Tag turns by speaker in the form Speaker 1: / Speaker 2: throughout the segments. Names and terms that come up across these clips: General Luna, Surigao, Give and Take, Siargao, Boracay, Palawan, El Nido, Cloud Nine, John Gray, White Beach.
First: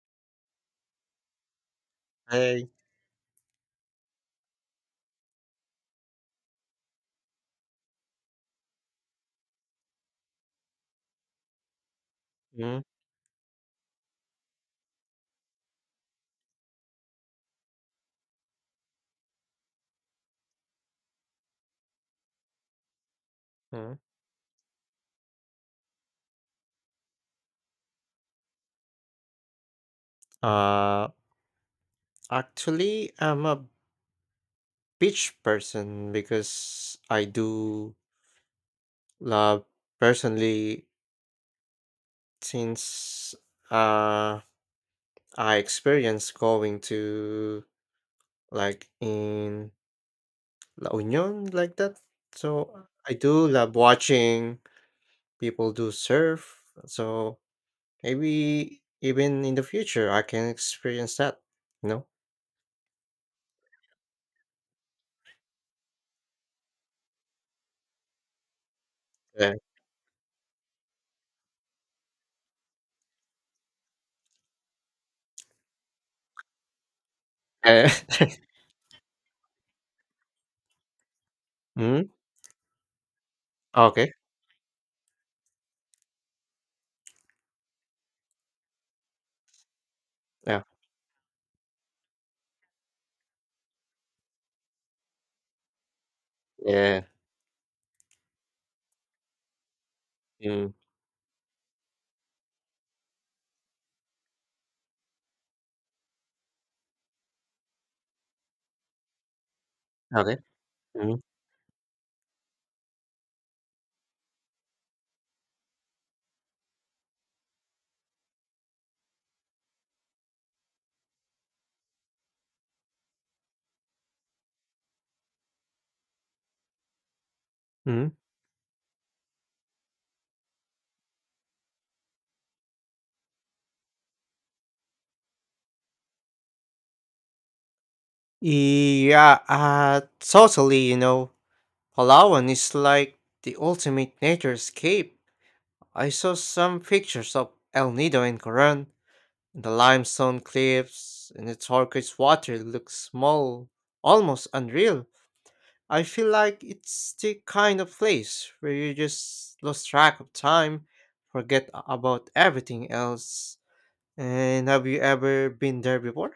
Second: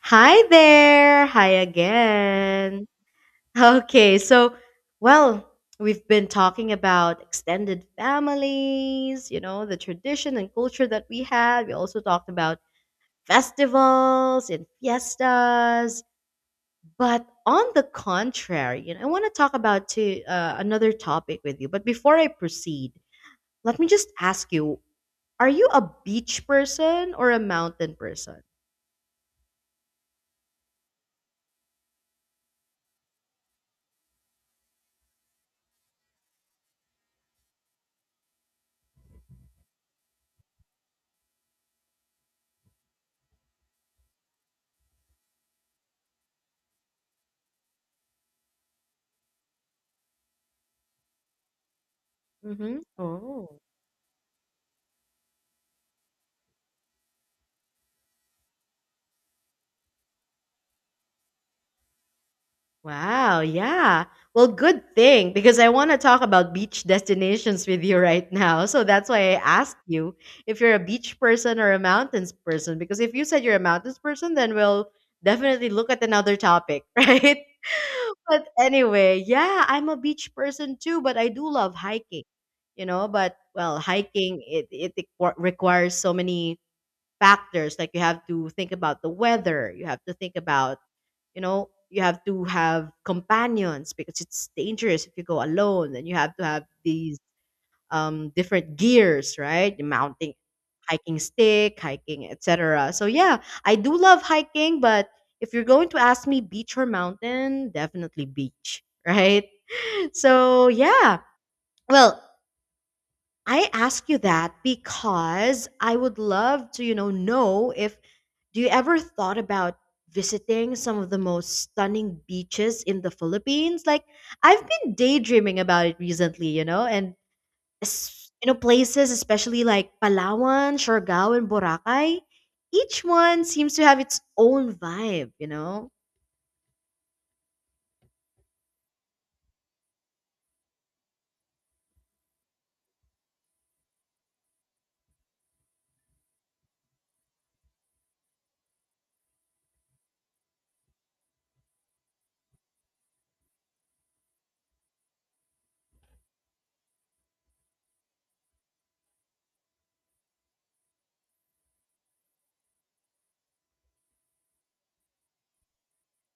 Speaker 1: Hi there. Hi
Speaker 2: I
Speaker 1: again. Okay, so, well, we've been talking about extended families, you know, the tradition and culture that we had. We also talked about festivals and fiestas. But on the contrary, you know, I want to talk about another topic with you. But before I proceed, let me
Speaker 2: Mhm.
Speaker 1: just ask you, are you a beach person or a mountain person?
Speaker 2: Uh, Actually, I'm a beach person because I do love personally since uh I experienced going to like in La Union like that.
Speaker 1: Mm-hmm.
Speaker 2: So I do
Speaker 1: Oh.
Speaker 2: love watching people do surf. So maybe even in the future I can experience that, you know?
Speaker 1: Wow, yeah. Well, good thing, because I want to talk about beach destinations with you right now. So that's why I
Speaker 2: Yeah.
Speaker 1: asked you if you're a beach person or a mountains person. Because if you said you're a mountains person, then we'll definitely look at another topic, right? But anyway, yeah, I'm a beach person too, but I do love
Speaker 2: Mhm.
Speaker 1: hiking, you know. But well,
Speaker 2: Okay.
Speaker 1: hiking it requires so many factors. Like, you have to think about the weather, you have to think
Speaker 2: Yeah.
Speaker 1: about, you have to have companions because it's dangerous if you go alone, and you have to have
Speaker 2: Yeah.
Speaker 1: these different gears, right? The mounting,
Speaker 2: Mm,
Speaker 1: hiking stick, hiking, etc. So yeah, I do love hiking, but if you're going to ask me, beach or mountain, definitely beach, right?
Speaker 2: okay.
Speaker 1: So yeah.
Speaker 2: Mhm,
Speaker 1: Well, I ask you that because I would love to, you know if, do you ever thought about visiting some of the most stunning beaches in the Philippines? Like, I've been daydreaming about it recently, you know, and
Speaker 2: mhm.
Speaker 1: you know, places especially like Palawan, Siargao, and Boracay, each one seems to have its own vibe, you know.
Speaker 2: Yeah, totally. Palawan is like the ultimate nature escape. I saw some pictures of El Nido and Coron, and the limestone cliffs, and the turquoise water looks small, almost unreal. I feel like it's the kind of place where you just lose track of time, forget about everything else. And have you ever been there before?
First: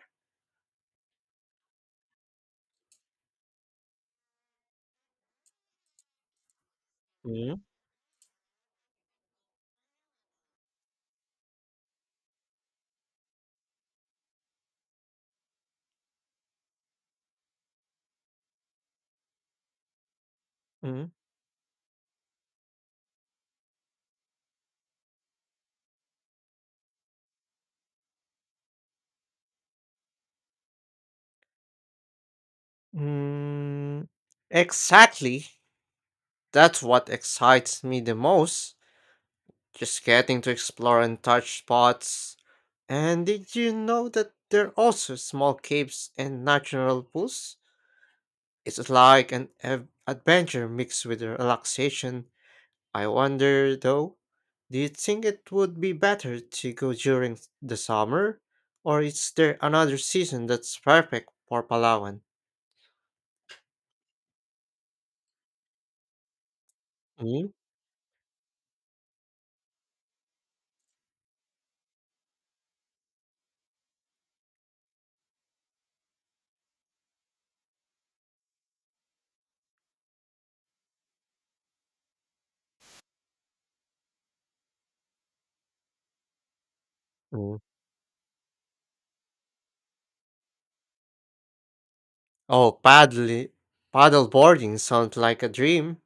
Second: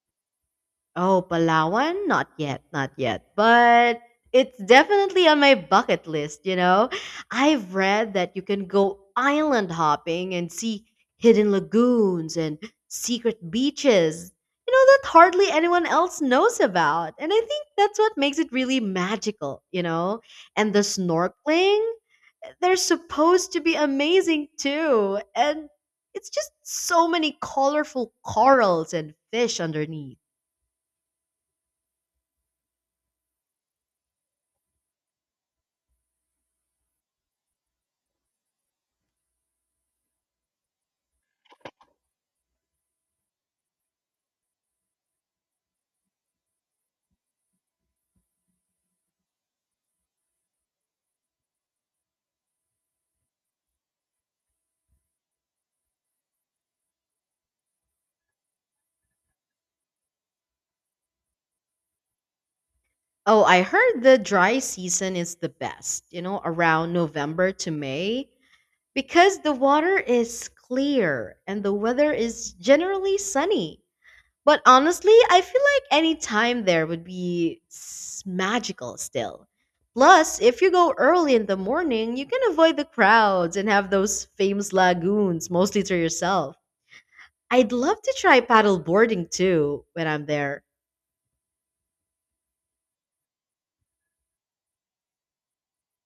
Speaker 1: Oh, Palawan? Not yet, not yet. But it's definitely on my bucket list, you know?
Speaker 2: Mhm,
Speaker 1: I've read that you can go island hopping and see hidden lagoons and secret beaches, you know, that hardly anyone else knows about. And I think that's what makes it really magical, you know? And the
Speaker 2: mhm.
Speaker 1: snorkeling, they're supposed to be amazing too. And it's just so many colorful corals and fish underneath.
Speaker 2: Mm, exactly. That's what excites me the most. Just getting to explore and touch spots. And did you know that there are also small caves and natural pools? It's like an adventure mixed with relaxation. I wonder though, do you think it would be better to go during the summer? Or is there another season that's perfect for Palawan?
Speaker 1: Oh, I heard the dry season is the best, you know, around November to May, because the water is clear and the weather is generally sunny. But honestly, I feel like any time there would be magical still. Plus, if you go early in the morning, you can avoid the crowds and have those famous lagoons mostly to yourself.
Speaker 2: Mm,
Speaker 1: I'd love to try paddle boarding too when I'm there.
Speaker 2: oh, paddle boarding sounds like a dream.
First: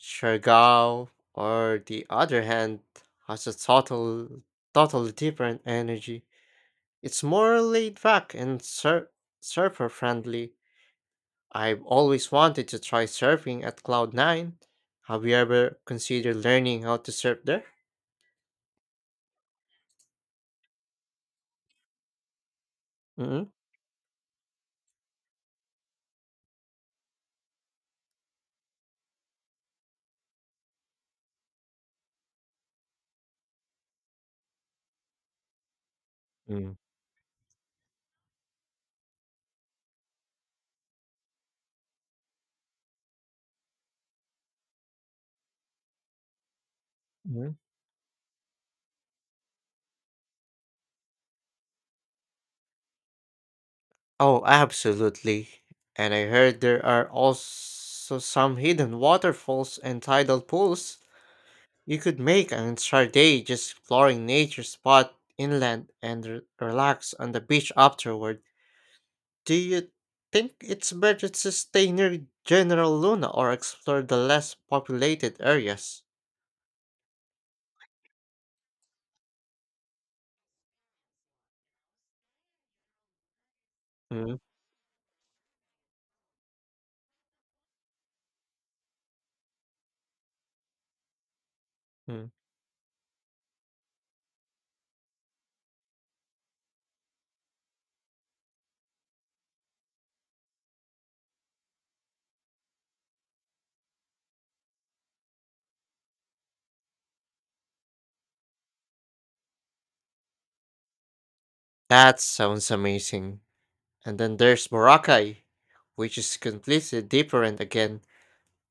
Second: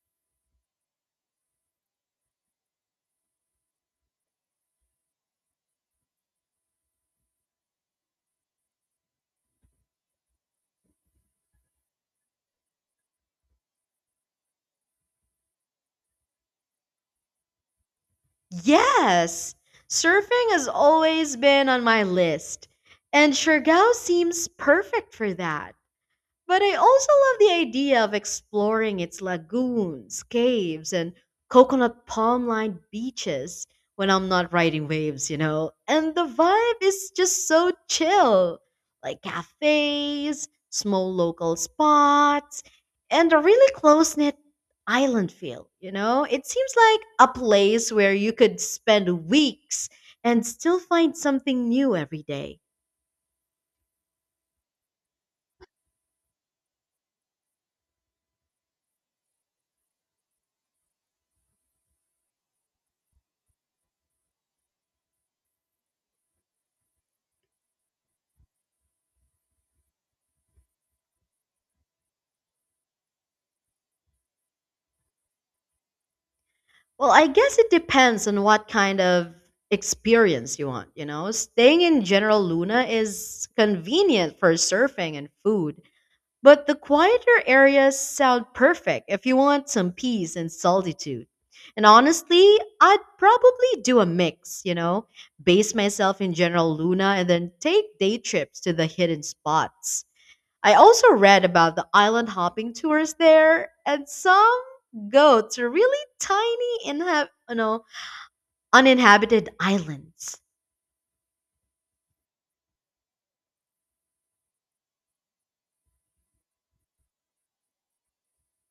Speaker 2: Shergao, or the other hand, has a totally different energy. It's more laid back and surfer friendly. I've always wanted to try surfing at Cloud Nine. Have you ever considered learning how to surf there?
Speaker 1: Yes, surfing has always been on my list, and
Speaker 2: Mm-hmm.
Speaker 1: Siargao seems perfect for that. But I also love the idea of exploring its lagoons, caves, and coconut palm lined beaches when I'm not riding waves, you know? And the
Speaker 2: Mm.
Speaker 1: vibe is just so chill, like cafes, small local spots, and a really close knit island feel, you know? It seems like a
Speaker 2: Mhm.
Speaker 1: place where you could spend weeks and still find something new every day.
Speaker 2: Oh, absolutely. And I heard there are also some hidden waterfalls and tidal pools. You could make an entire day just exploring nature spot inland and relax on the beach afterward. Do you think it's better to stay near General Luna or explore the less populated areas?
Speaker 1: Well, I guess it depends on what kind of experience you want, you know? Staying in General Luna is convenient
Speaker 2: Mhm.
Speaker 1: for surfing and food, but the quieter areas sound perfect if you want some peace and solitude. And honestly, I'd probably do a mix, you know, base myself in General Luna and then take day trips to the hidden spots. I also read about the island hopping tours there, and some go to really tiny, you know, uninhabited islands.
Speaker 2: That sounds amazing. And then there's Boracay, which is completely different again.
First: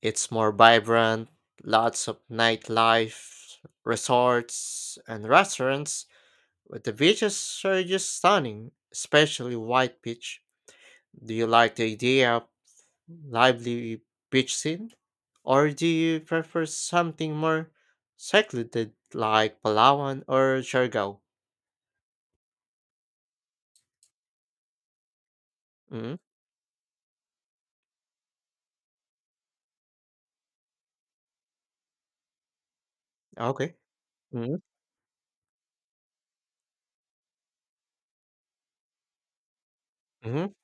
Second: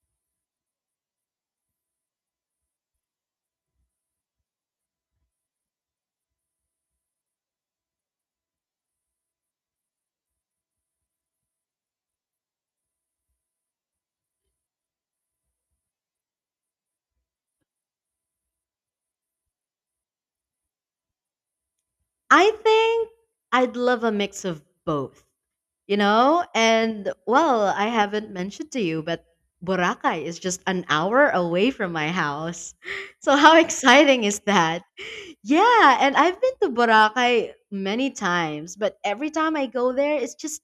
Speaker 2: It's more vibrant, lots of nightlife, resorts, and restaurants. But the beaches are just stunning, especially White Beach. Do you like the idea of lively beach scene? Or do you prefer something more secluded like Palawan or Siargao?
Speaker 1: I think I'd love a mix of both, you
Speaker 2: Mm,
Speaker 1: know? And well, I haven't mentioned to you, but Boracay is just an hour away from my house. So how
Speaker 2: okay.
Speaker 1: exciting is
Speaker 2: Mm,
Speaker 1: that? Yeah, and I've been to Boracay many times, but every time I go there, it's
Speaker 2: mm,
Speaker 1: just,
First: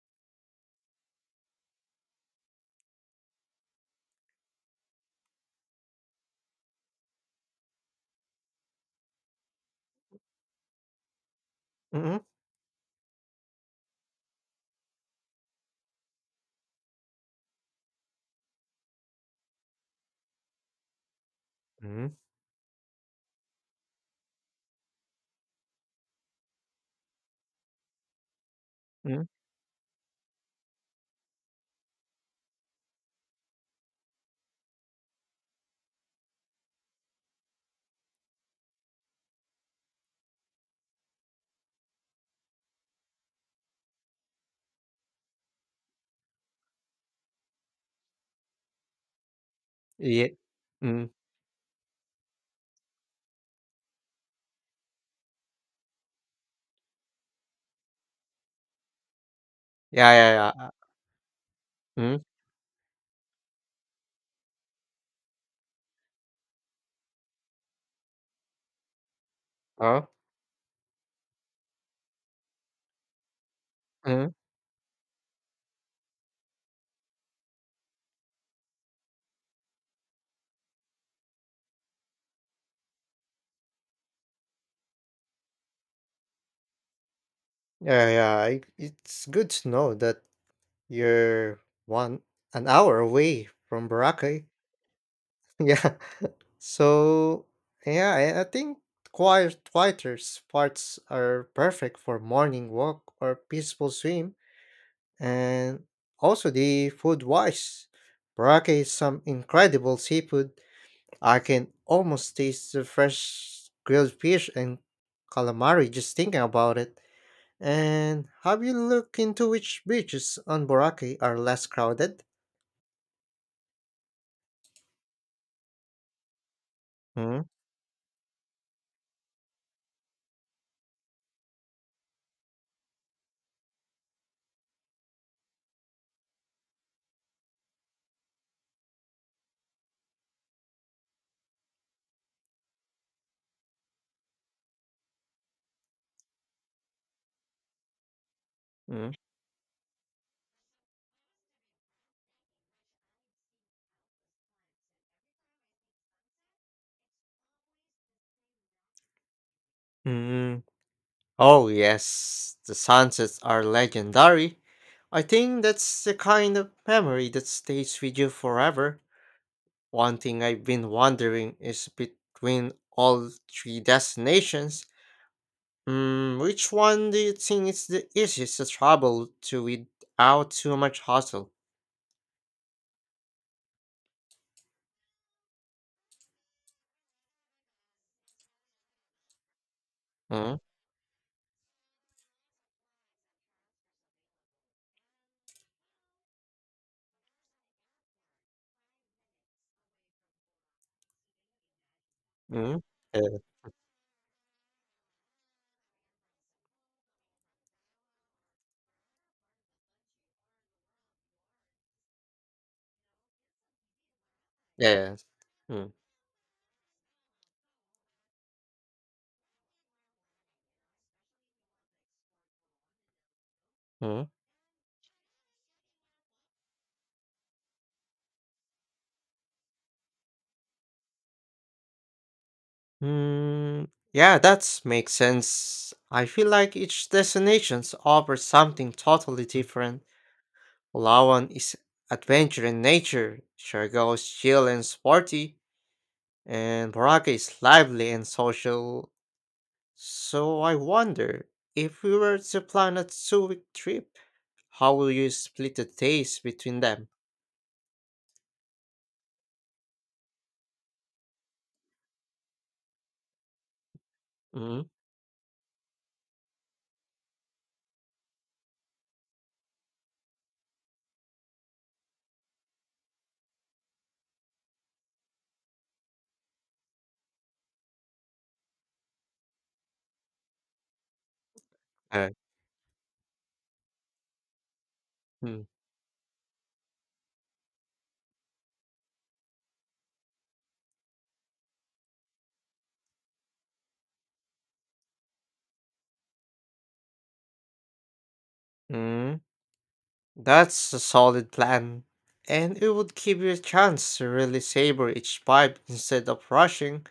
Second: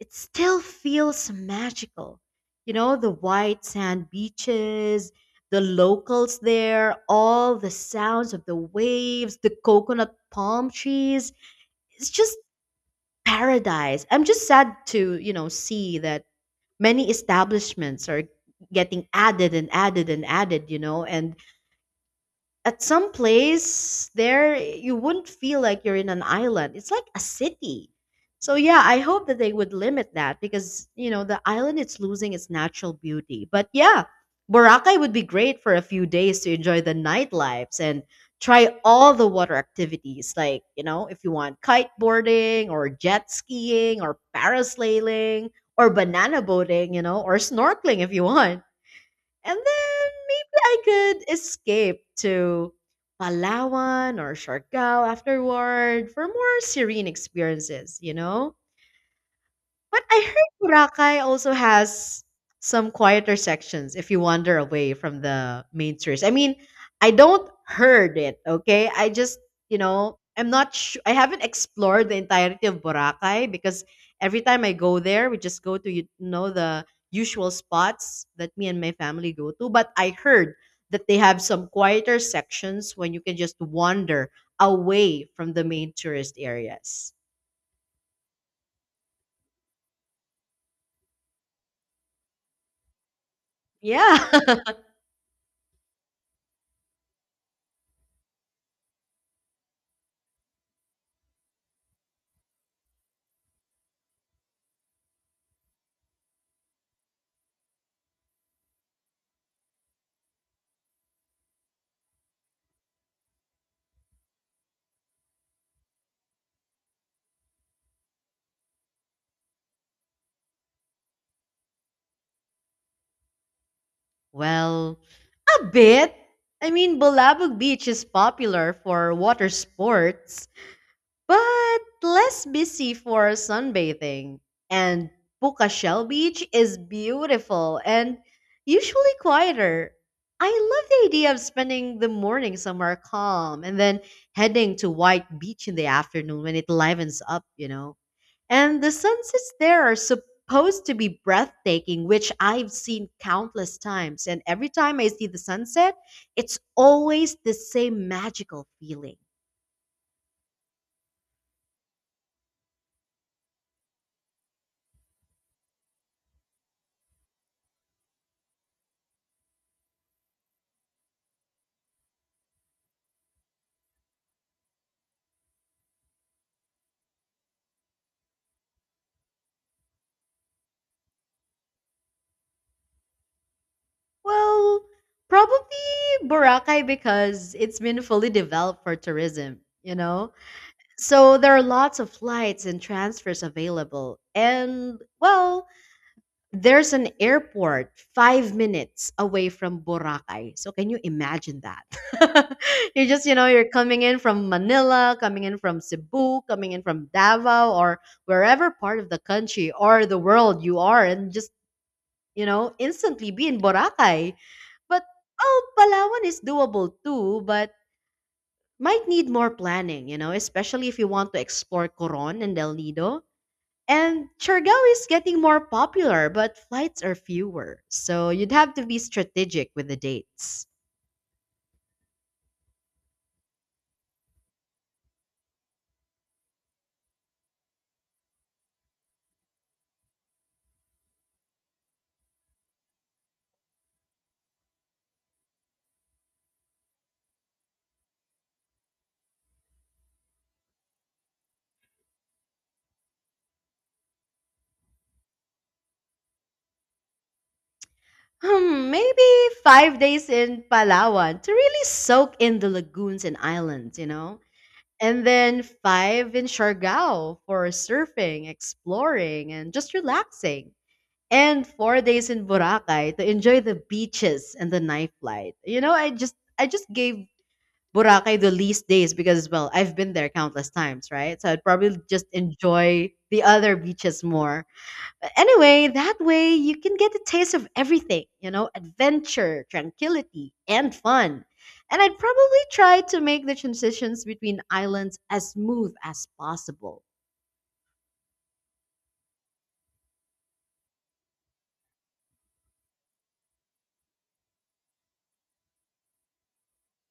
Speaker 1: it still feels magical. You know, the white sand beaches, the locals there, all the sounds of the waves, the coconut palm trees. It's
Speaker 2: mm,
Speaker 1: just paradise. I'm just sad to, you know, see that many establishments are getting added and added and added, you know, and
Speaker 2: mm,
Speaker 1: at some place there you wouldn't feel like you're in an island, it's like a city. So yeah, I
Speaker 2: mm,
Speaker 1: hope that they would limit that, because you know, the island, it's losing its natural beauty. But yeah, Boracay would be great for a few days to enjoy the nightlives and try all the water activities, like you know, if you want kiteboarding or jet skiing or parasailing or banana boating, you know, or snorkeling if you want. And then
Speaker 2: yeah.
Speaker 1: I
Speaker 2: Mm,
Speaker 1: could escape to Palawan or Siargao afterward for more serene experiences, you know? But
Speaker 2: yeah,
Speaker 1: I
Speaker 2: yeah, yeah.
Speaker 1: heard Boracay also has
Speaker 2: Mm,
Speaker 1: some quieter sections if you wander away from the main tourist. I mean, I don't heard it, okay? I just, you
Speaker 2: oh,
Speaker 1: know, I'm not sure. I haven't explored the entirety of Boracay because
Speaker 2: mm,
Speaker 1: every time I go there, we just go to, you know, the usual spots that me and my family go to. But I heard that they have some quieter sections when you can just wander away from the main tourist areas.
Speaker 2: yeah, yeah. It's good to know that you're one an hour away from
Speaker 1: Yeah.
Speaker 2: Boracay. Yeah. So yeah, I think quieter spots are perfect for morning walk or peaceful swim and also the food wise. Boracay is some incredible seafood. I can almost taste the fresh grilled fish and calamari just thinking about it. And have you looked into which beaches on Boracay are less crowded?
Speaker 1: Well, a bit. I mean,
Speaker 2: Mm-hmm.
Speaker 1: Bulabog Beach is popular for water sports, but less busy for sunbathing. And Puka Shell Beach is beautiful and usually quieter. I love the idea of spending the morning somewhere calm and then heading to White Beach in the afternoon when it livens up, you know. And the sunsets there are supposed to be breathtaking, which I've seen countless times. And every time I see the sunset, it's always the same magical feeling.
Speaker 2: Oh, yes, the sunsets are legendary. I think that's the kind of memory that stays with you forever. One thing I've been wondering is between all three destinations, which one do you think is the easiest to travel to without too much hassle?
Speaker 1: Well, probably Boracay because it's been fully developed for tourism, you know?
Speaker 2: Mm,
Speaker 1: So there are lots of flights and transfers available. And, well, there's an airport 5 minutes away from Boracay. So can you imagine that?
Speaker 2: mm,
Speaker 1: You just, you
Speaker 2: uh,
Speaker 1: know, you're coming in from Manila, coming in from Cebu, coming in from Davao or wherever part of the country or the world you are, and just, you know, instantly be in Boracay. But
Speaker 2: yeah.
Speaker 1: oh,
Speaker 2: Mm,
Speaker 1: Palawan is doable too, but might need more planning, you know, especially if you want to explore Coron and El Nido. And
Speaker 2: mm,
Speaker 1: Chargao is getting more popular, but flights are fewer, so you'd have to be strategic with the dates.
Speaker 2: mm. Yeah, that makes sense. I feel like each destinations offers something totally different. Lawan is adventure in nature, Shargo is chill and sporty, and Boracay is lively and social. So I wonder, if we were to plan a 2-week trip, how will you split the days between them?
Speaker 1: Hmm, maybe 5 days in Palawan to really soak in the lagoons and islands, you know?
Speaker 2: Mm,
Speaker 1: And then 5 in Siargao for surfing, exploring, and just relaxing. And 4 days in Boracay to enjoy the beaches and the nightlife. You know, I just gave Boracay the least days because, well, I've been there countless times, right? So I'd probably just
Speaker 2: Uh,
Speaker 1: enjoy the other beaches more. But
Speaker 2: mm,
Speaker 1: anyway, that way you can get a taste of everything, you know, adventure, tranquility, and fun. And I'd probably try to make the transitions between islands as smooth as possible.
Speaker 2: mm. That's a solid plan. And it would give you a chance to really savor each vibe instead of rushing.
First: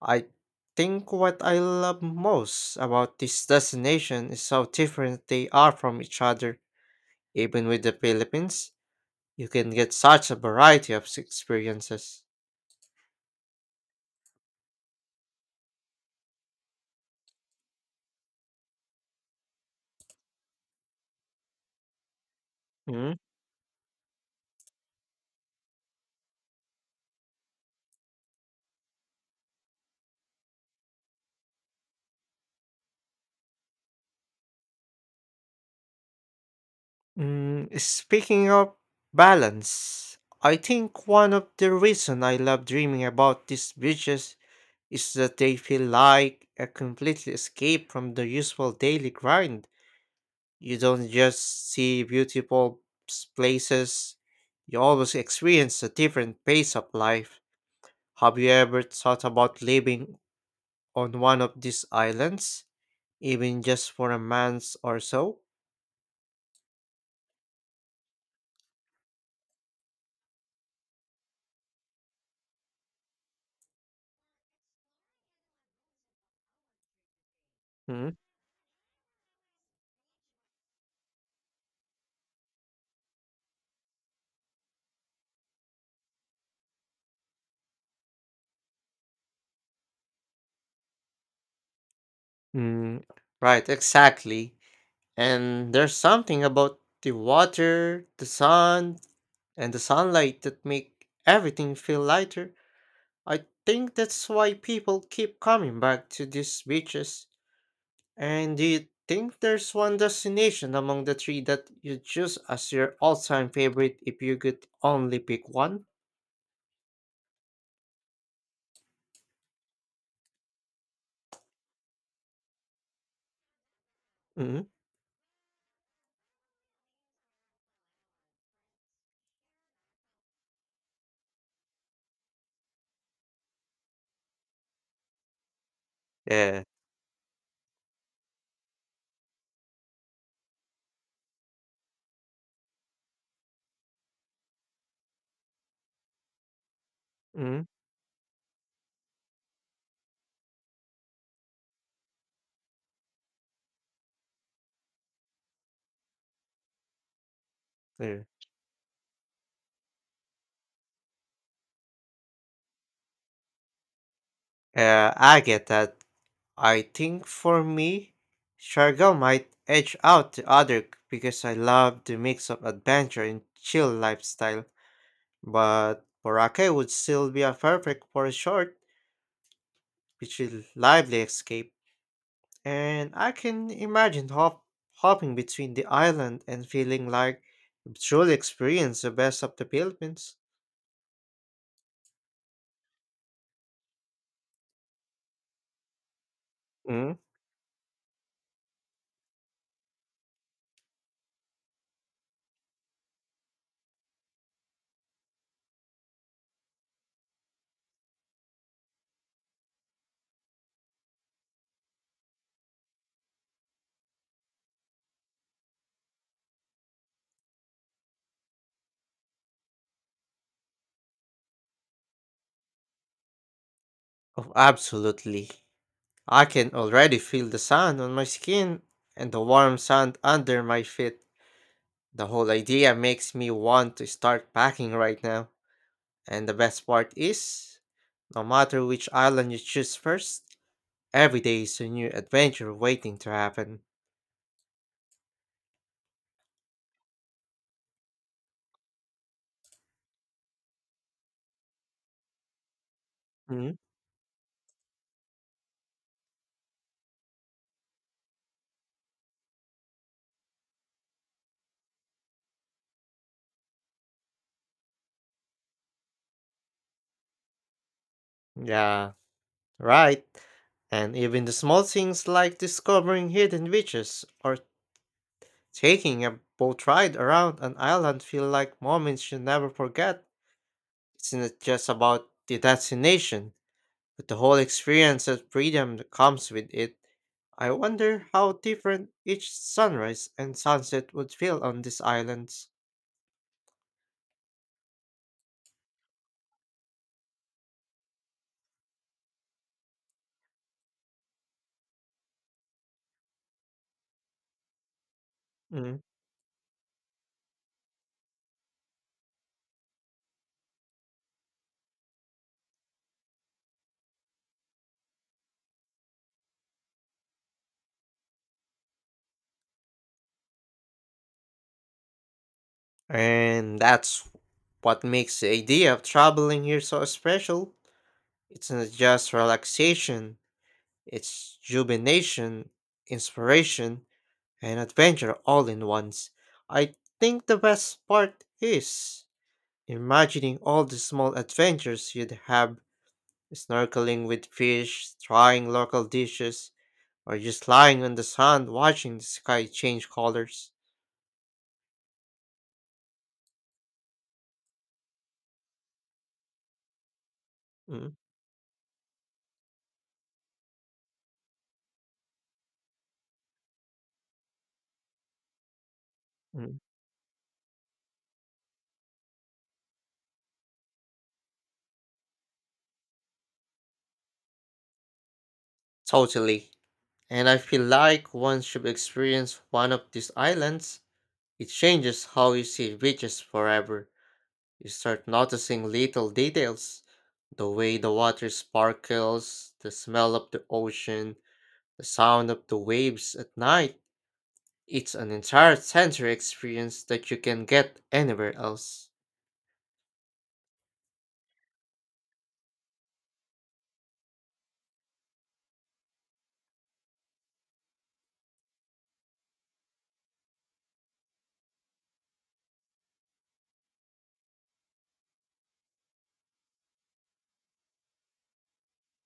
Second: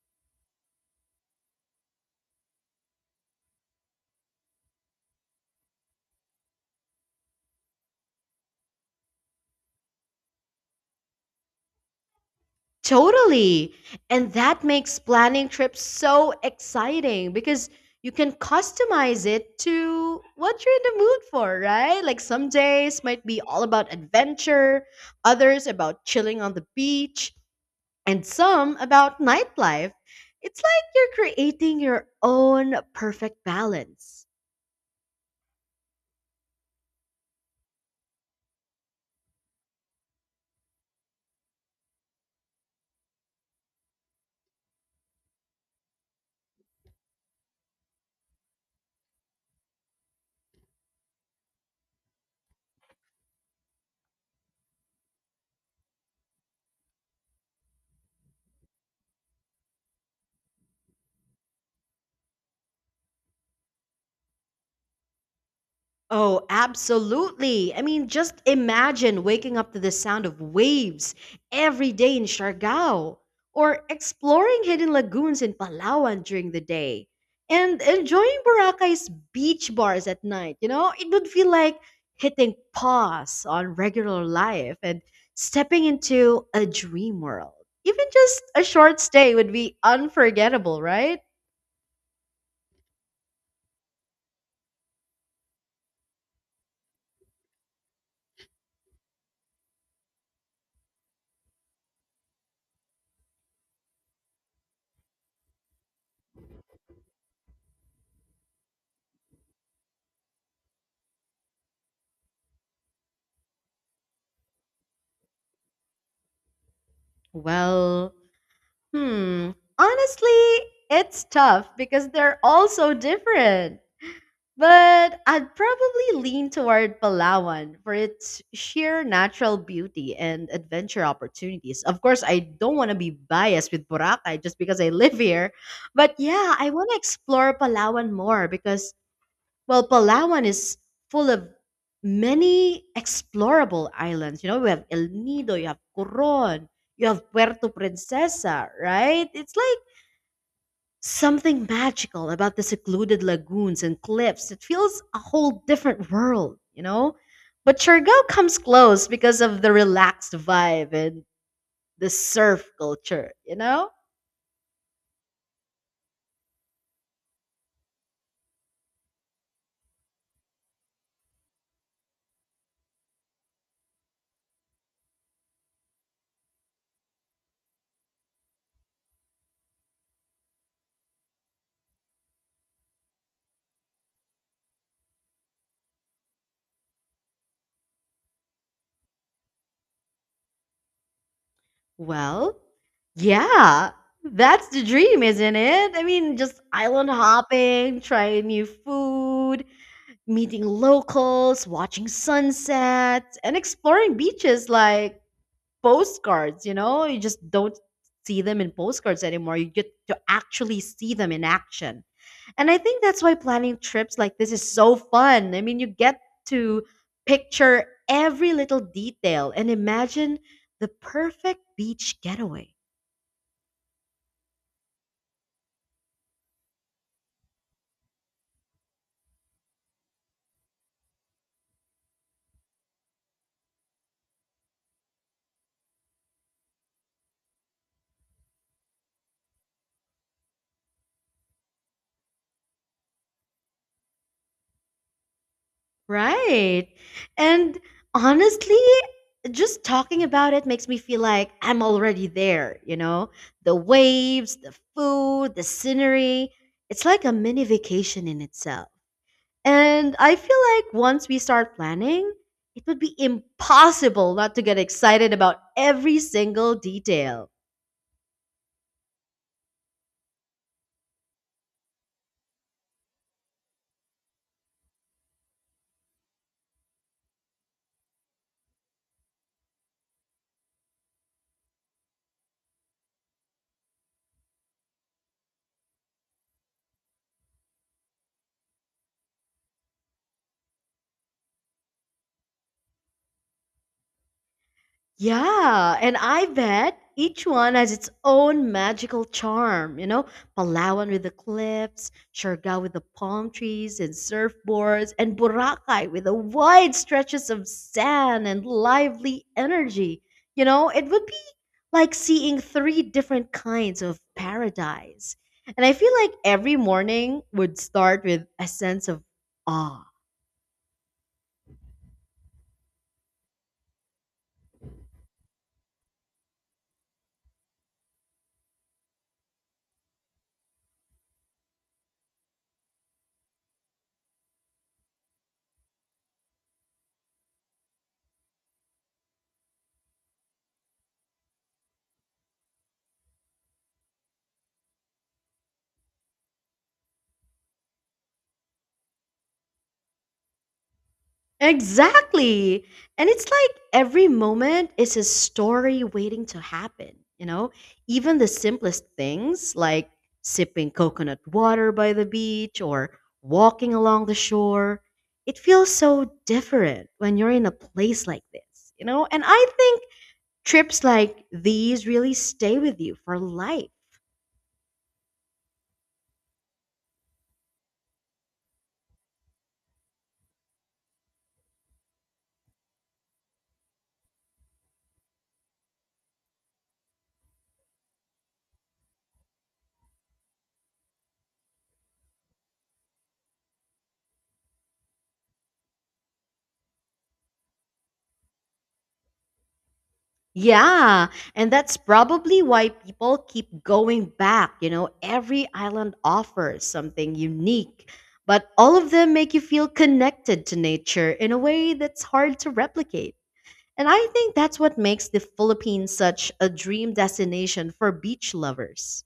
Speaker 2: I think what I love most about this destination is how different they are from each other. Even with the Philippines, you can get such a variety of experiences.
Speaker 1: Totally. And that makes planning trips so exciting because you can customize it to what you're in the mood for, right? Like, some days
Speaker 2: Hmm.
Speaker 1: might be all about adventure, others about chilling on the beach, and some about nightlife. It's like you're creating your own perfect balance.
Speaker 2: Mm, speaking of balance, I think one of the reason I love dreaming about these beaches is that they feel like a complete escape from the usual daily grind. You don't just see beautiful places, you always experience a different pace of life. Have you ever thought about living on one of these islands, even just for a month or so?
Speaker 1: Oh, absolutely. I mean, just imagine waking up to the sound of waves every day in Siargao, or exploring hidden lagoons in Palawan during the day, and
Speaker 2: Hmm?
Speaker 1: enjoying Boracay's beach bars at night. You know, it would feel like hitting pause on regular life and stepping into a dream world. Even just a short stay would be unforgettable, right?
Speaker 2: Mm, right, exactly. And there's something about the water, the sun, and the sunlight that make everything feel lighter. I think that's why people keep coming back to these beaches. And do you think there's one destination among the three that you choose as your all-time favorite if you could only pick one?
Speaker 1: Well, hmm. Honestly, it's tough because they're all so different.
Speaker 2: Mm-hmm.
Speaker 1: But I'd probably lean toward Palawan for its sheer natural beauty and adventure opportunities. Of course, I don't want to be biased with Boracay just because I live here. But yeah,
Speaker 2: Yeah.
Speaker 1: I want to explore Palawan more because, well, Palawan is full of many explorable islands. You know, we have El Nido, you have Coron, you have
Speaker 2: Mm-hmm.
Speaker 1: Puerto Princesa, right? It's like something magical about the secluded lagoons and cliffs. It feels a whole different world, you know? But Siargao
Speaker 2: Clear.
Speaker 1: comes close because of the relaxed vibe and the surf culture, you know?
Speaker 2: I get that. I think for me, Shargo might edge out the other because I love the mix of adventure and chill lifestyle. But Boracay would still be a perfect for a short, which is lively escape. And I can imagine hopping between the island and feeling like you've truly experienced the best of the Philippines.
Speaker 1: Well, yeah, that's the dream, isn't it? I mean, just island
Speaker 2: Mm,
Speaker 1: hopping, trying new food, meeting locals, watching sunsets, and exploring beaches like postcards, you know? You just don't see them in postcards anymore. You get to actually see them in action. And I think that's why planning trips like this is so fun. I mean, you get to picture every little detail and imagine the perfect beach getaway.
Speaker 2: oh, absolutely. I can already feel the sand on my skin and the warm sand under my feet. The whole idea makes me want to start packing right now. And the best part is, no matter which island you choose first, every day is a new adventure waiting to happen.
Speaker 1: Right. And honestly, just talking about it makes me feel like I'm already there, you know? The
Speaker 2: Mm.
Speaker 1: waves, the food, the scenery. It's like a mini vacation in itself. And I feel like once we start planning, it would be impossible not to get excited about every single detail.
Speaker 2: Yeah. Right. And even the small things like discovering hidden beaches or taking a boat ride around an island feel like moments you'll never forget. It's not just about the destination, but the whole experience of freedom that comes with it. I wonder how different each sunrise and sunset would feel on these islands.
Speaker 1: Yeah, and I bet each one has its own magical charm. You know, Palawan with the cliffs, Siargao with the palm trees and surfboards, and
Speaker 2: Mm.
Speaker 1: Boracay with the wide stretches of sand and lively energy. You know, it would be like seeing three different kinds of paradise. And I feel like every morning would start with a sense of awe.
Speaker 2: And that's what makes the idea of traveling here so special. It's not just relaxation, it's jubilation, inspiration, and adventure all in once. I think the best part is imagining all the small adventures you'd have snorkeling with fish, trying local dishes, or just lying on the sand watching the sky change colors.
Speaker 1: Exactly. And it's like every moment is a story waiting to happen, you know?
Speaker 2: Mm,
Speaker 1: Even the simplest things like sipping coconut water by the beach or walking along the shore, it feels so
Speaker 2: mm,
Speaker 1: different when you're in a place like this, you know? And I think trips like these really stay with you for life.
Speaker 2: totally. And I feel like once you experience one of these islands, it changes how you see beaches forever. You start noticing little details the way the water sparkles, the smell of the ocean, the sound of the waves at night. It's an entire sensory experience that you can get anywhere else.
Speaker 1: Yeah, and that's probably why people keep going back. You know, every island offers something unique, but all of them make you feel connected to nature in a way that's hard to replicate. And I think that's what makes the Philippines such a dream destination for beach lovers.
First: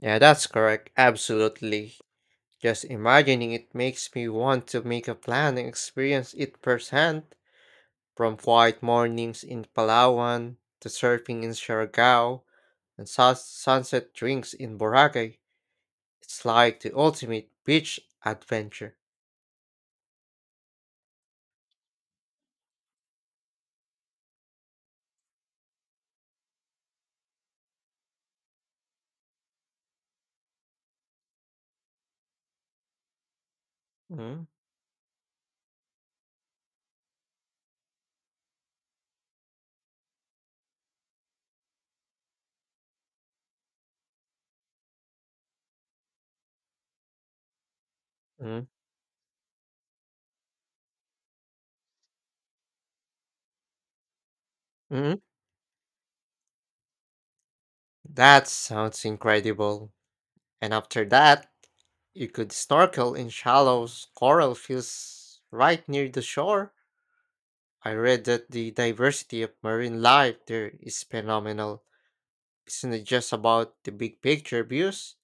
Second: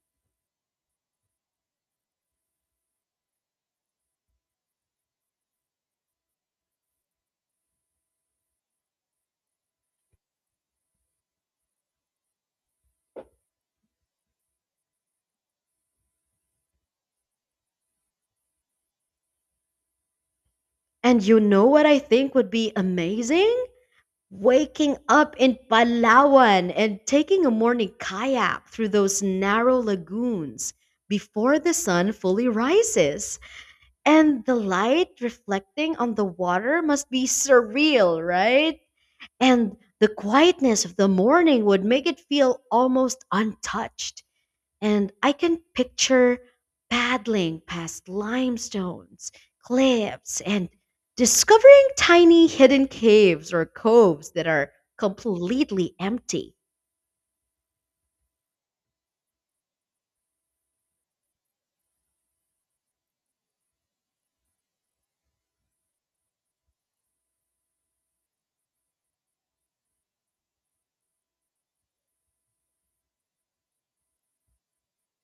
Speaker 2: Yeah, that's correct. Absolutely. Just imagining it makes me want to make a plan and experience it firsthand. From quiet mornings in Palawan to surfing in Siargao and sunset drinks in Boracay. It's like the ultimate beach adventure.
Speaker 1: And you know what I think would be amazing? Waking up in Palawan and taking a morning kayak through those narrow lagoons before the sun fully rises. And
Speaker 2: Mm,
Speaker 1: the light reflecting on the water must be surreal, right? And the quietness of the morning would make it feel almost untouched, and I can picture paddling past
Speaker 2: mm,
Speaker 1: limestones, cliffs, and discovering tiny hidden caves or coves that are
Speaker 2: mm.
Speaker 1: completely empty.
Speaker 2: That sounds incredible. And after that, you could snorkel in shallow coral fields right near the shore. I read that the diversity of marine life there is phenomenal. It's not just about the big picture views,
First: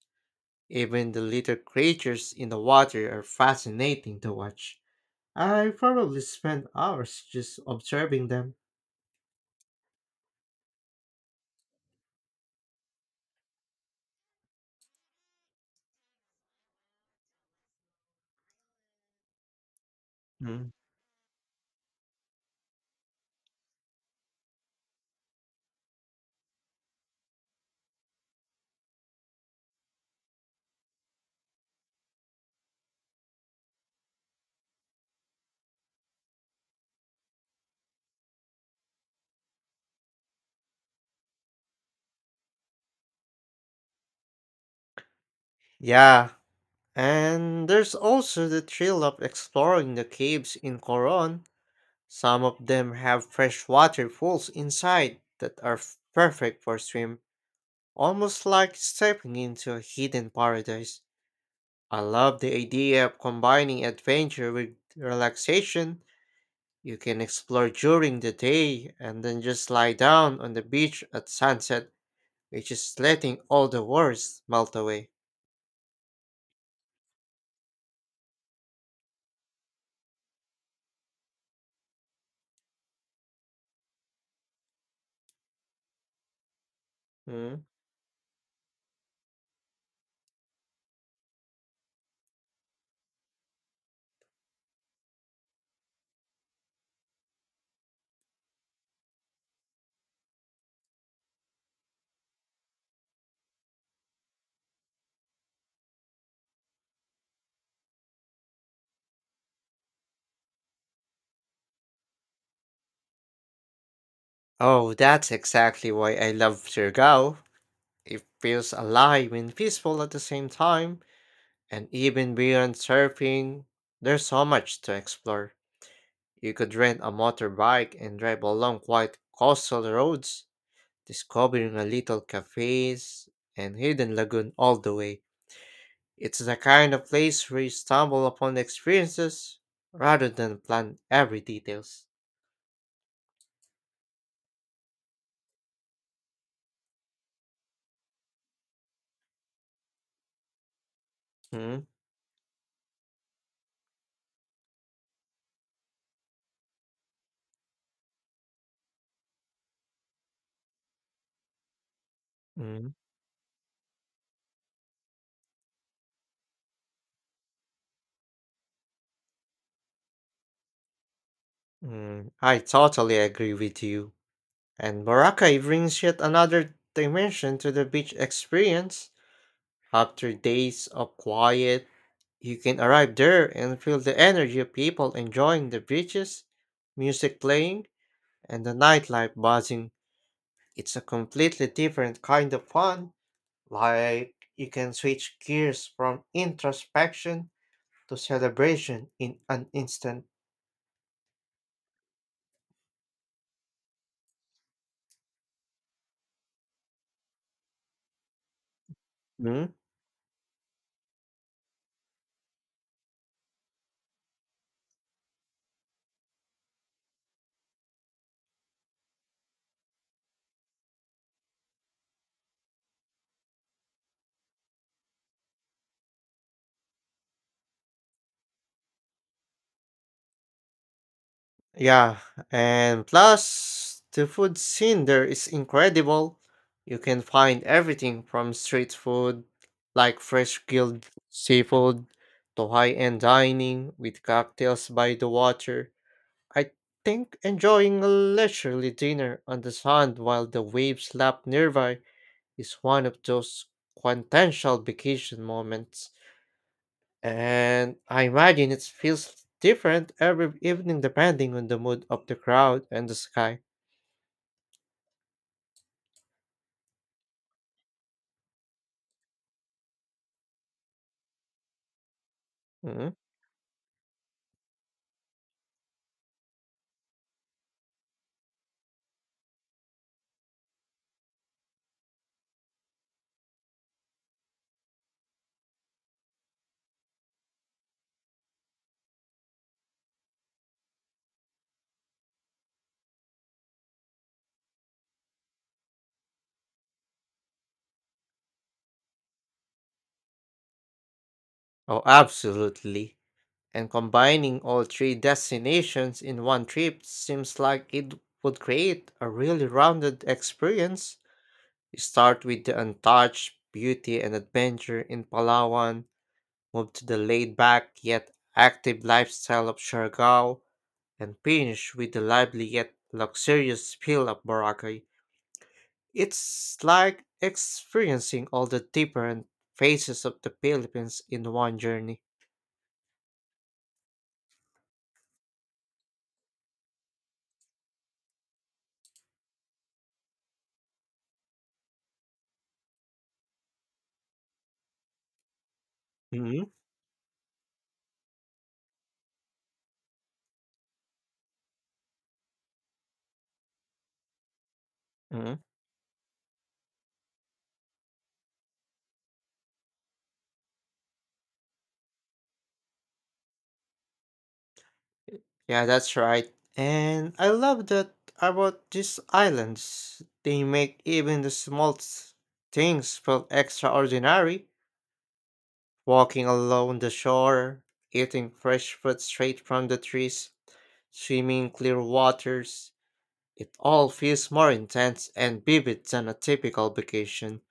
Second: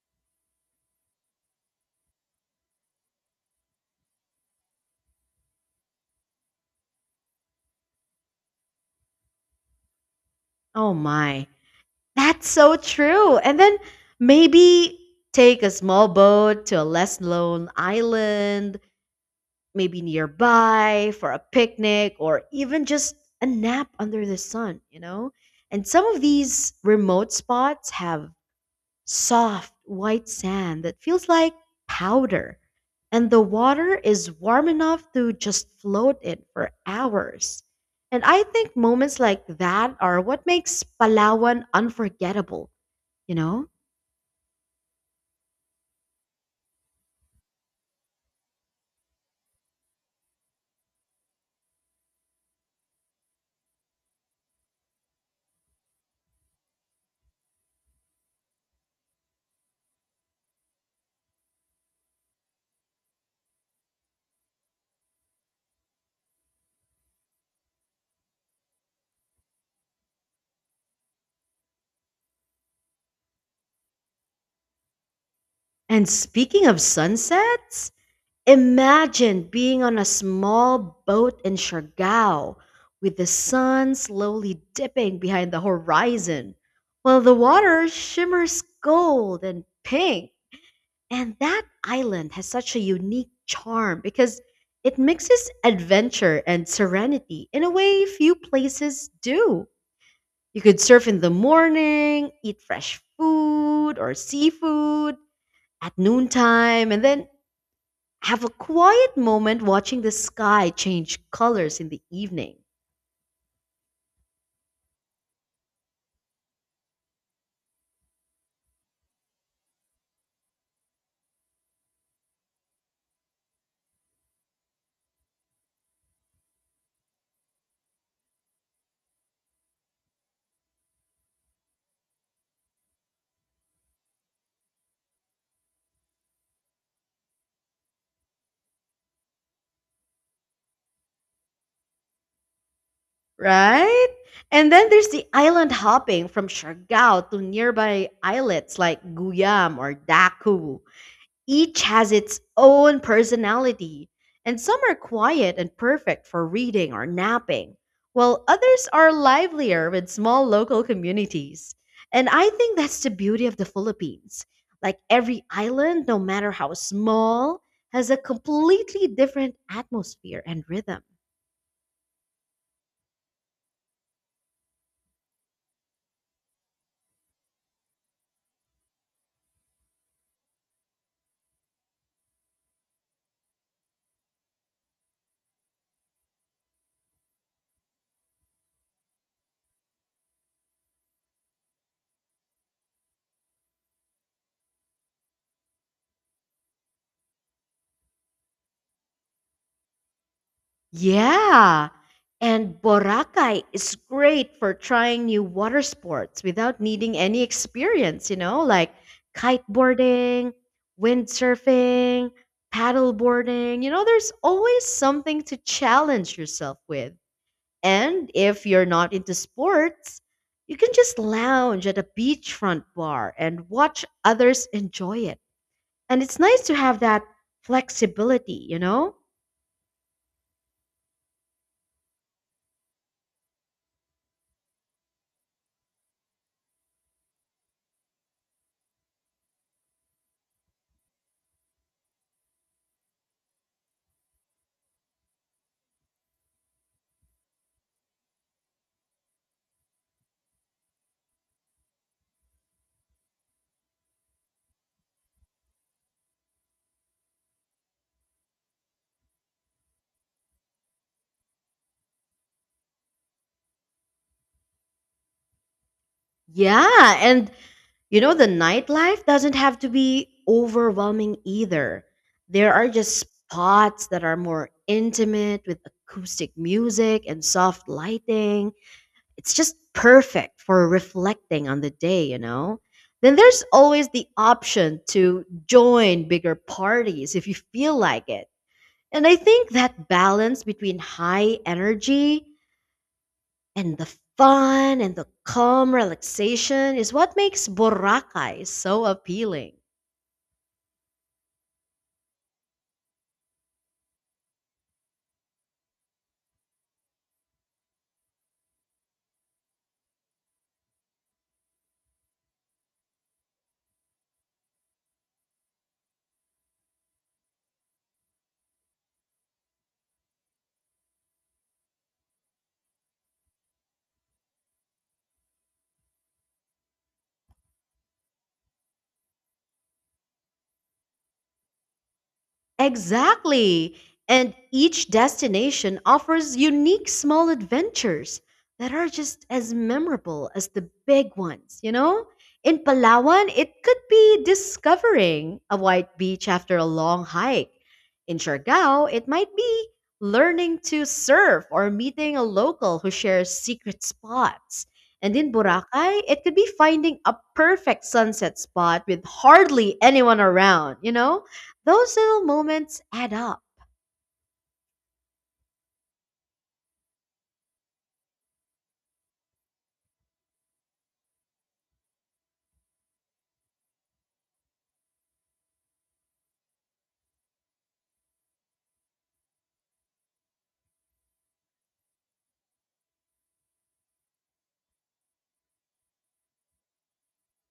Speaker 2: even the little creatures in the water are fascinating to watch. I probably spent hours just observing them.
Speaker 1: Oh my, that's so true. And then maybe take a small boat to a less lone island, maybe
Speaker 2: Mm.
Speaker 1: nearby for a picnic or even just a nap under the sun, you know? And some of these remote spots have soft white sand that feels like powder, and the water is warm enough to just float in for hours. And I think moments like that are what makes Palawan unforgettable, you know?
Speaker 2: Yeah, and there's also the thrill of exploring the caves in Coron. Some of them have freshwater pools inside that are perfect for swim, almost like stepping into a hidden paradise. I love the idea of combining adventure with relaxation. You can explore during the day and then just lie down on the beach at sunset, which is letting all the worries melt away.
Speaker 1: And speaking of sunsets, imagine being on a small boat in Siargao with the sun slowly dipping behind the horizon while the
Speaker 2: Hmm.
Speaker 1: water shimmers gold and pink. And that island has such a unique charm because it mixes adventure and serenity in a way few places do. You could surf in the morning, eat fresh food or seafood at noontime, and then have a quiet moment watching the sky change colors in the evening,
Speaker 2: Oh, that's exactly why I love Surigao. It feels alive and peaceful at the same time, and even beyond surfing, there's so much to explore. You could rent a motorbike and drive along quiet coastal roads discovering a little cafes and hidden lagoon all the way. It's the kind of place where you stumble upon experiences rather than plan every details.
Speaker 1: right? And then there's the island hopping from Siargao to nearby islets like Guyam or Daku. Each
Speaker 2: Mm,
Speaker 1: has its own personality, and some are quiet and perfect for reading or napping, while others are livelier with small local communities. And I think
Speaker 2: mm,
Speaker 1: that's the beauty of the Philippines. Like every island, no matter how small, has a completely different atmosphere and rhythm.
Speaker 2: mm. I totally agree with you. And Boracay brings yet another dimension to the beach experience. After days of quiet, you can arrive there and feel the energy of people enjoying the beaches, music playing, and the nightlife buzzing. It's a completely different kind of fun. Like, you can switch gears from introspection to celebration in an instant.
Speaker 1: Yeah. And Boracay is great for trying new water sports without needing any experience, you know, like
Speaker 2: Mm,
Speaker 1: kiteboarding, windsurfing, paddleboarding. You know, there's always something to challenge yourself with. And if you're not into sports, you can just lounge at a beachfront bar and watch others enjoy it. And it's nice to have that flexibility, you know?
Speaker 2: yeah, and plus, the food scene there is incredible. You can find everything from street food, like fresh grilled seafood, to high end dining with cocktails by the water. I think enjoying a leisurely dinner on the sand while the waves lap nearby is one of those quintessential vacation moments, and I imagine it feels different every evening depending on the mood of the crowd and the sky.
Speaker 1: Yeah, and the nightlife doesn't have to be overwhelming either. There are
Speaker 2: Mhm.
Speaker 1: just spots that are more intimate with acoustic music and soft lighting. It's just perfect for reflecting on the day, you know? Then there's always the option to join bigger parties if you feel like it. And I think that balance between high energy and the fun and the calm relaxation is what makes Boracay so appealing.
Speaker 2: Oh, absolutely. And combining all three destinations in one trip seems like it would create a really rounded experience. You start with the untouched beauty and adventure in Palawan, move to the laid back yet active lifestyle of Siargao, and finish with the lively yet luxurious feel of Boracay. It's like experiencing all the different phases of the Philippines in one journey.
Speaker 1: Exactly. And each destination offers unique small adventures that are just as memorable as the big ones, you know? In Palawan, it could be discovering a white beach
Speaker 2: Hmm.
Speaker 1: after a long hike. In Siargao, it might be learning to surf or meeting a local who shares secret spots. And in
Speaker 2: Hmm.
Speaker 1: Boracay, it could be finding a perfect sunset spot with hardly anyone around, you know? Those little moments add up.
Speaker 2: Yeah, that's right. And I love that about these islands. They make even the small things feel extraordinary. Walking along the shore, eating fresh fruit straight from the trees, swimming in clear waters, it all feels more intense and vivid than a typical vacation.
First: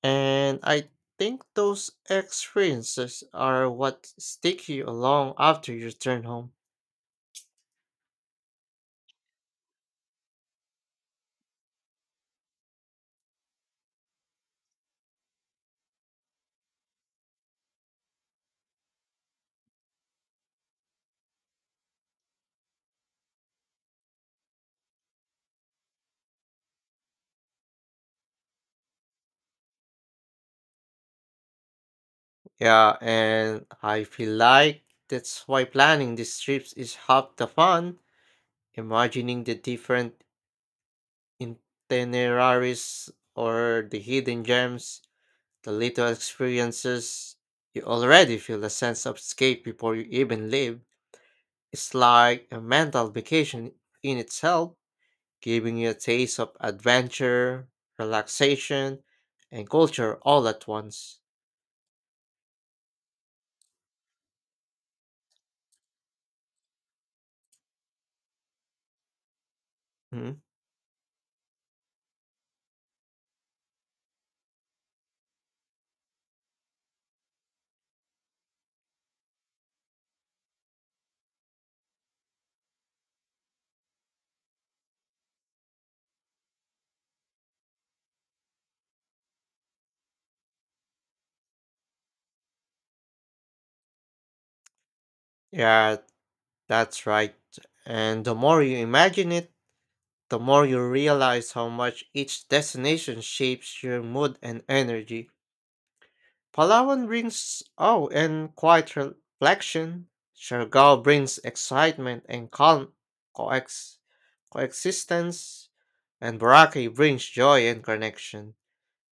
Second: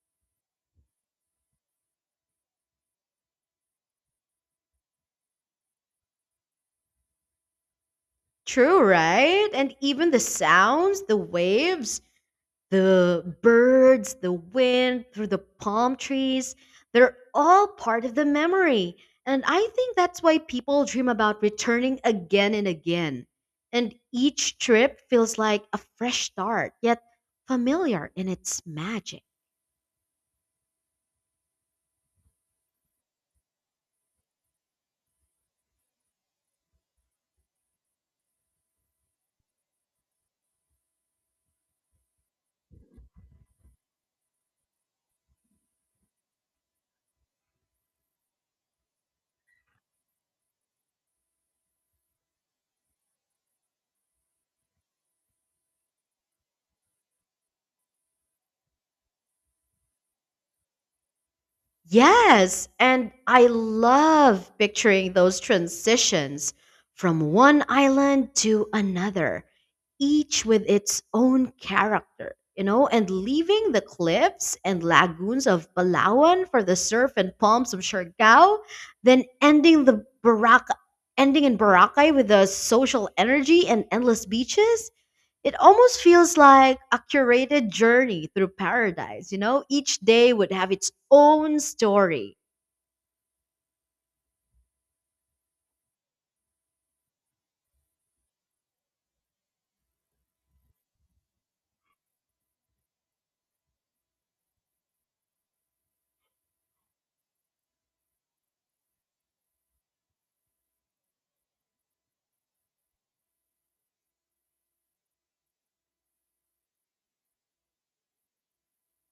Speaker 2: And I think those experiences are what stick you along after you return home.
Speaker 1: True, right? And even the sounds, the waves, the birds, the wind through the palm trees, they're all part of the memory. And I think that's why people dream about returning again and again. And each trip feels like a fresh start, yet familiar in its magic.
Speaker 2: Yeah, and I feel like that's why planning these trips is half the fun. Imagining the different itineraries or the hidden gems, the little experiences, you already feel a sense of escape before you even leave. It's like a mental vacation in itself, giving you a taste of adventure, relaxation, and culture all at once.
Speaker 1: Yes, and I love picturing those transitions from one island to another,
Speaker 2: Mhm.
Speaker 1: each with its own character, you know, and leaving the cliffs and lagoons of Palawan for the surf and palms of Siargao, then ending in Boracay with the social energy and endless beaches. It almost feels like a curated journey through paradise, you know? Each day would have its own story.
Speaker 2: Yeah, that's right. And the more you imagine it, the more you realize how much each destination shapes your mood and energy. Palawan brings awe and quiet reflection. Siargao brings excitement and calm coex- coexistence. And Boracay brings joy and connection.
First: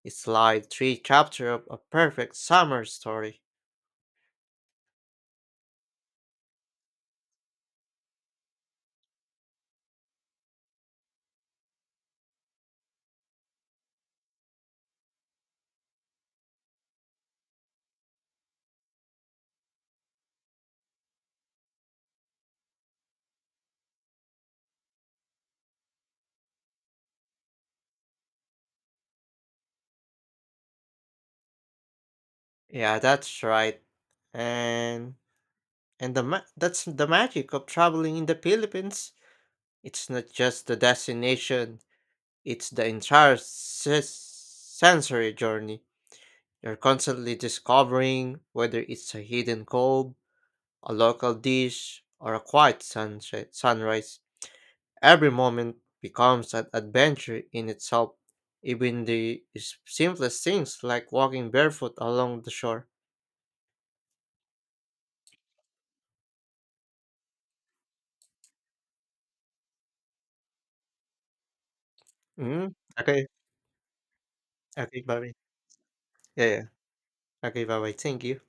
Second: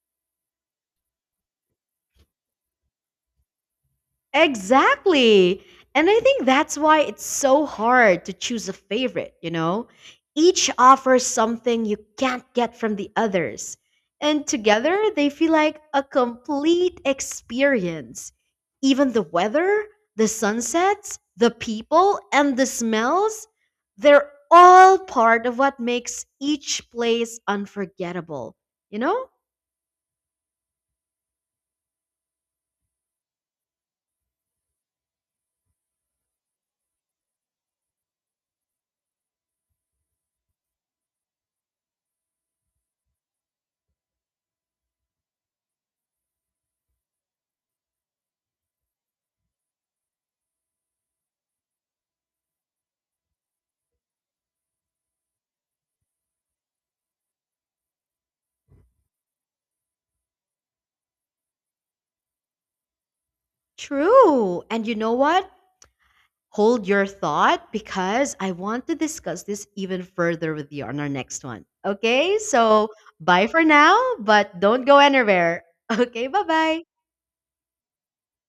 Speaker 2: It's like three chapters of a perfect summer story.
Speaker 1: Exactly. And I think that's why it's so hard to choose a favorite, you know? Each offers something you can't get from the others. And together, they feel like a complete experience. Even the weather, the sunsets, the people, and the smells, they're all part of what makes each place unforgettable, you know?
Speaker 2: Yeah, that's right. And and that's the magic of traveling in the Philippines. It's not just the destination; it's the entire sensory journey. You're constantly discovering whether it's a hidden cove, a local dish, or a quiet sunset sunrise. Every moment becomes an adventure in itself, even the simplest things like walking barefoot along the shore.
Speaker 1: True. And you know what? Hold your thought because I want to discuss this even further with you on our next one. Okay,
Speaker 2: Mm-hmm.
Speaker 1: so
Speaker 2: Okay,
Speaker 1: bye for now, but don't go
Speaker 2: okay, bye.
Speaker 1: anywhere. Okay, bye
Speaker 2: Yeah, yeah.
Speaker 1: bye.
Speaker 2: Okay, bye. Bye. Thank you.